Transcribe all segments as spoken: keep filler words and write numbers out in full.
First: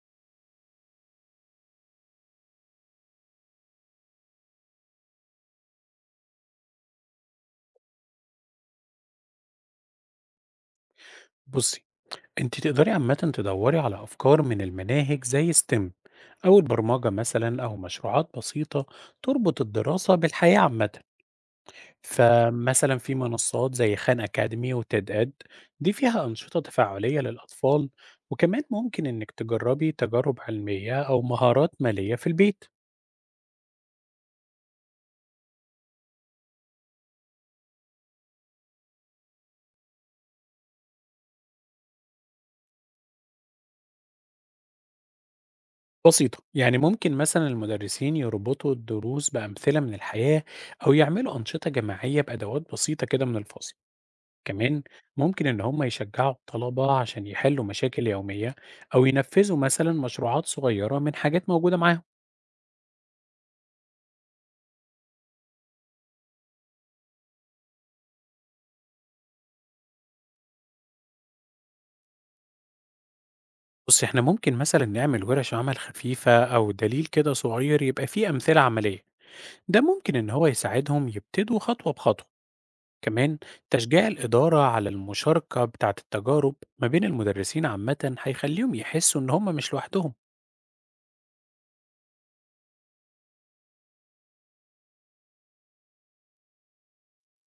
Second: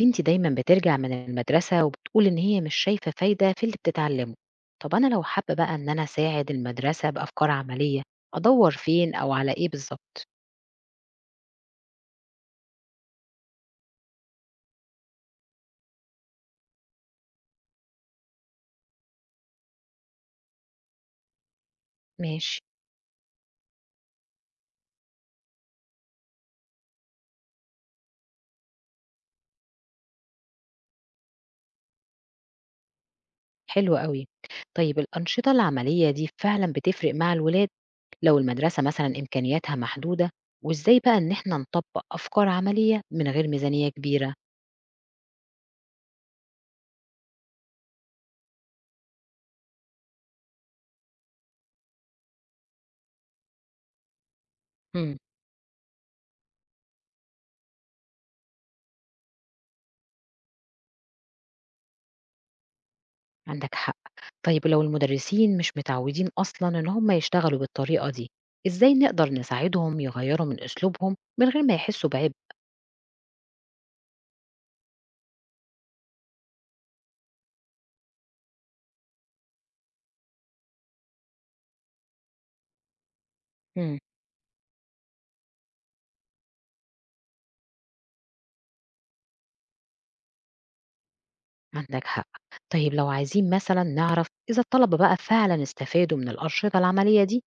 بنتي دايما بترجع من المدرسة وبتقول إن هي مش شايفة فايدة في اللي بتتعلمه. طب أنا لو حابة بقى إن أنا أساعد المدرسة بأفكار عملية، أدور فين أو على إيه بالظبط؟ بصي، انت تقدري عامة تدوري على أفكار من المناهج زي ستيم أو البرمجة مثلا، أو مشروعات بسيطة تربط الدراسة بالحياة عامة. ماشي. فمثلا في منصات زي خان أكاديمي وتيد إد، دي فيها أنشطة تفاعلية للأطفال. وكمان ممكن إنك تجربي تجارب علمية أو مهارات مالية في البيت. حلو قوي. طيب الأنشطة العملية دي فعلا بتفرق مع الولاد لو المدرسة مثلا إمكانياتها محدودة، وإزاي بقى إن إحنا نطبق أفكار عملية من غير ميزانية كبيرة؟ بسيطة، يعني ممكن مثلا المدرسين يربطوا الدروس بأمثلة من الحياة، أو يعملوا أنشطة جماعية بأدوات بسيطة كده من الفصل. كمان ممكن إن هم يشجعوا الطلبة عشان يحلوا مشاكل يومية، أو ينفذوا مثلا مشروعات صغيرة من حاجات موجودة معاهم. عندك حق. طيب لو المدرسين مش متعودين أصلا إن هم يشتغلوا بالطريقة دي، إزاي نقدر نساعدهم يغيروا من أسلوبهم من غير ما يحسوا بعبء؟ بص، إحنا ممكن مثلا نعمل ورش عمل خفيفة أو دليل كده صغير يبقى فيه أمثلة عملية. ده ممكن إن هو يساعدهم يبتدوا خطوة بخطوة. كمان مم. تشجيع الإدارة على المشاركة بتاعة التجارب ما بين المدرسين عامة هيخليهم يحسوا إن هم مش لوحدهم. عندك حق. طيب لو عايزين مثلا نعرف إذا الطلبة بقى فعلا استفادوا من الأنشطة العملية دي،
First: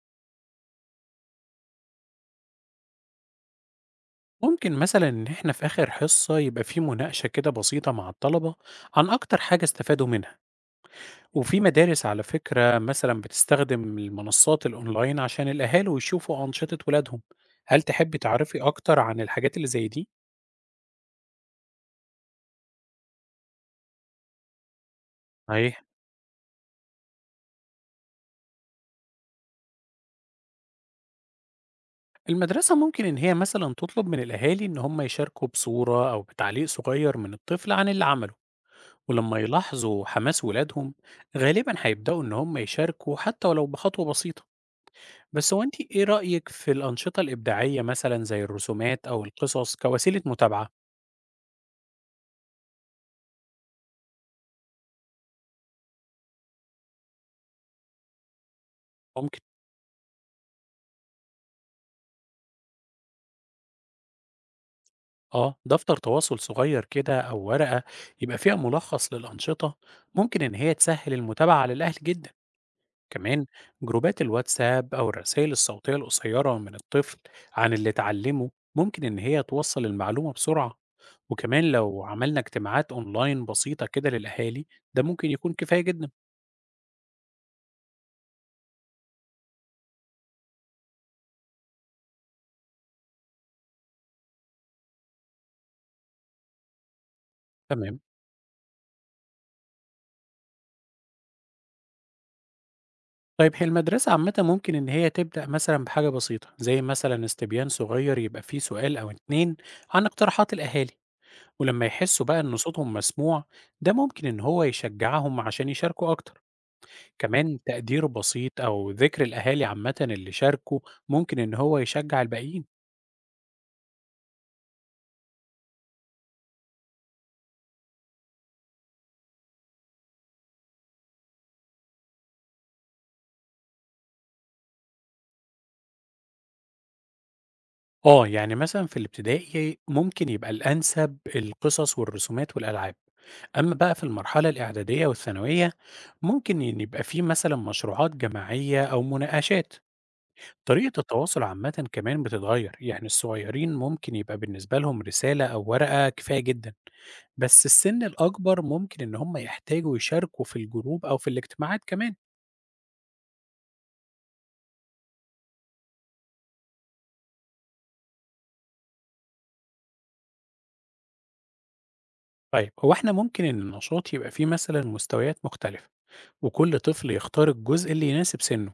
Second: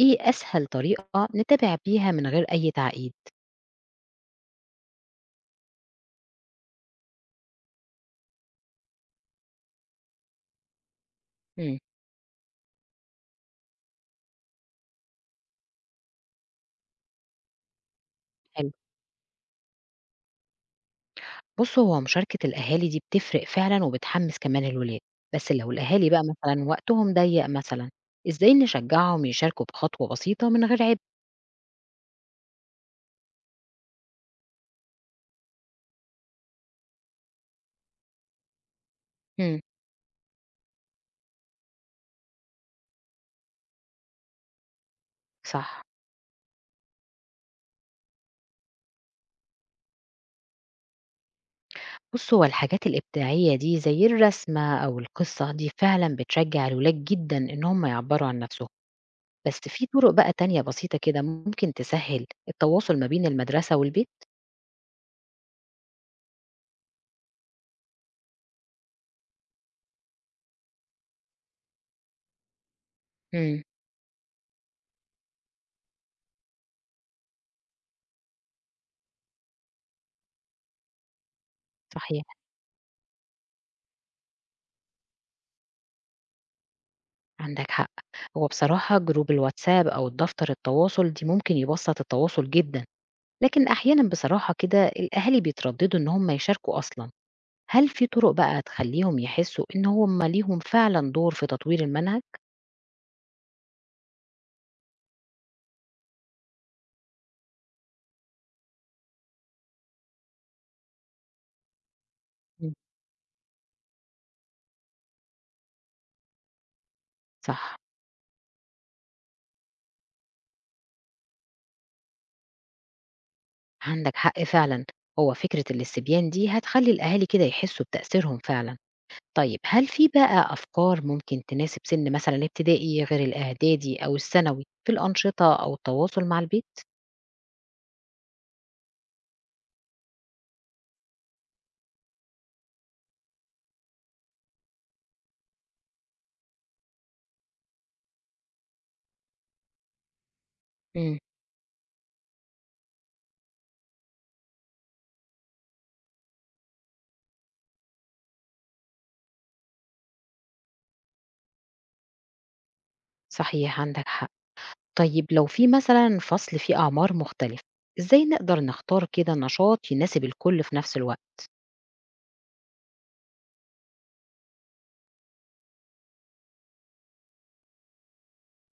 إيه أسهل طريقة نتابع بيها من غير أي تعقيد؟ ممكن مثلا إن إحنا في آخر حصة يبقى فيه مناقشة كده بسيطة مع الطلبة عن أكتر حاجة استفادوا منها. وفي مم. مدارس على فكرة مثلًا بتستخدم المنصات الأونلاين عشان الأهالي يشوفوا أنشطة ولادهم، هل تحبي تعرفي حلو. أكتر عن الحاجات اللي زي دي؟ بص هو مشاركة الأهالي دي بتفرق فعلا وبتحمس كمان الولاد، بس لو صحيح. الأهالي بقى مثلا وقتهم ضيق مثلا، إزاي نشجعهم يشاركوا بخطوة بسيطة من غير عبء؟ المدرسة ممكن إن هي مثلًا تطلب من الأهالي إن هم يشاركوا بصورة أو بتعليق صغير من الطفل عن اللي عمله، ولما مم. يلاحظوا حماس ولادهم غالبًا هيبدأوا إن هم يشاركوا حتى ولو بخطوة بسيطة، بس هو أنتِ صح. إيه رأيك في الأنشطة الإبداعية مثلًا زي الرسومات أو القصص كوسيلة متابعة؟ بص هو الحاجات الإبداعية دي زي الرسمة أو القصة دي فعلا بتشجع الولاد جدا إن هم يعبروا عن نفسهم، ممكن. بس في طرق بقى تانية بسيطة كده ممكن تسهل التواصل ما بين المدرسة والبيت. آه دفتر تواصل صغير كده أو ورقة يبقى فيها ملخص للأنشطة، ممكن إن هي تسهل المتابعة على الأهل جدا. كمان امم. جروبات الواتساب أو الرسائل الصوتية القصيرة من الطفل عن اللي اتعلمه، ممكن إن هي توصل المعلومة بسرعة. وكمان لو صحيح. عملنا اجتماعات أونلاين بسيطة كده للأهالي، ده ممكن يكون كفاية جدا. عندك حق. هو بصراحة جروب الواتساب أو الدفتر التواصل دي ممكن يبسط التواصل جدا، لكن أحيانا بصراحة كده الأهالي بيترددوا إن هم يشاركوا أصلا. هل تمام. في طرق بقى تخليهم يحسوا إن هم ليهم فعلا دور في تطوير المنهج؟ طيب هي المدرسة عامة ممكن إن هي تبدأ مثلا بحاجة بسيطة زي مثلا استبيان صغير يبقى فيه سؤال أو اتنين عن اقتراحات الأهالي. ولما يحسوا بقى إن مم. صوتهم مسموع، ده ممكن إن هو يشجعهم عشان يشاركوا أكتر. كمان صح. تقدير بسيط أو ذكر الأهالي عامة اللي شاركوا ممكن إن هو يشجع الباقيين. عندك حق فعلا. هو فكرة الاستبيان دي هتخلي الأهالي كده يحسوا بتأثيرهم فعلا. طيب هل في بقى أفكار ممكن تناسب سن مثلا الابتدائي غير الإعدادي أو الثانوي في الأنشطة أو التواصل مع البيت؟ آه، يعني مثلا في الابتدائي ممكن يبقى الأنسب القصص والرسومات والألعاب. أما بقى في المرحلة الإعدادية والثانوية، ممكن إن يبقى فيه مثلا مشروعات جماعية أو مناقشات. طريقة امم. التواصل عامة كمان بتتغير، يعني الصغيرين ممكن يبقى بالنسبة لهم رسالة أو ورقة كفاية جدا، بس السن الأكبر ممكن إن هم يحتاجوا يشاركوا في الجروب أو في الاجتماعات كمان. صحيح عندك حق. طيب لو في مثلا فصل فيه أعمار مختلفة، إزاي نقدر نختار كده نشاط يناسب الكل في نفس الوقت؟ طيب هو إحنا ممكن إن النشاط يبقى فيه مثلا مستويات مختلفة، وكل طفل يختار الجزء اللي يناسب سنه.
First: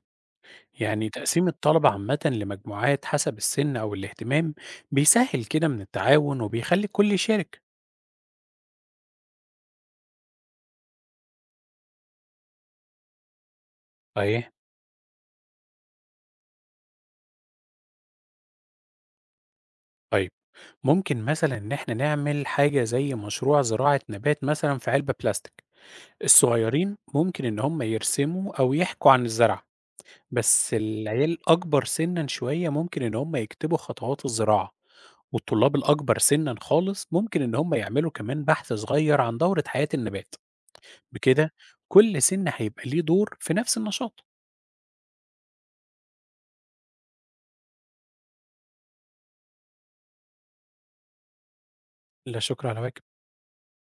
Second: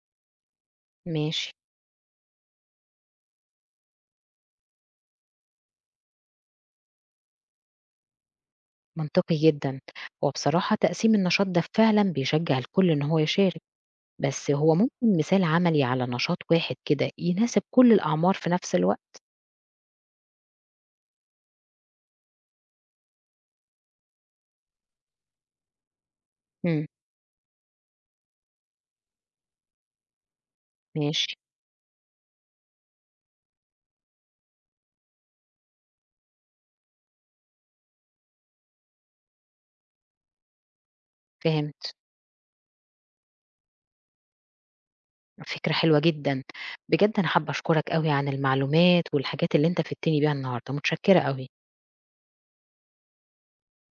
يعني تقسيم ماشي. الطلبة عامة لمجموعات حسب السن أو الاهتمام بيسهل كده من التعاون وبيخلي الكل يشارك. منطقي جدا. وبصراحة تقسيم النشاط ده فعلا بيشجع الكل إن هو يشارك، أيه. بس هو ممكن مثال عملي على نشاط واحد كده يناسب كل الأعمار في نفس الوقت؟ طيب ممكن مثلا إن إحنا نعمل حاجة زي مشروع زراعة نبات مثلا في علبة بلاستيك. مم. الصغيرين ممكن إن هم يرسموا أو يحكوا عن الزرع، بس العيال ماشي. الأكبر سنًا شوية ممكن إن هم يكتبوا خطوات الزراعة، والطلاب الأكبر سنًا خالص ممكن إن هم يعملوا كمان بحث صغير عن دورة حياة النبات. بكده فهمت. كل سن هيبقى ليه دور في نفس النشاط. فكرة حلوة جدا. بجد أنا حابة أشكرك قوي عن المعلومات والحاجات اللي أنت فدتني بيها النهاردة، متشكرة قوي. لا شكر على واجب.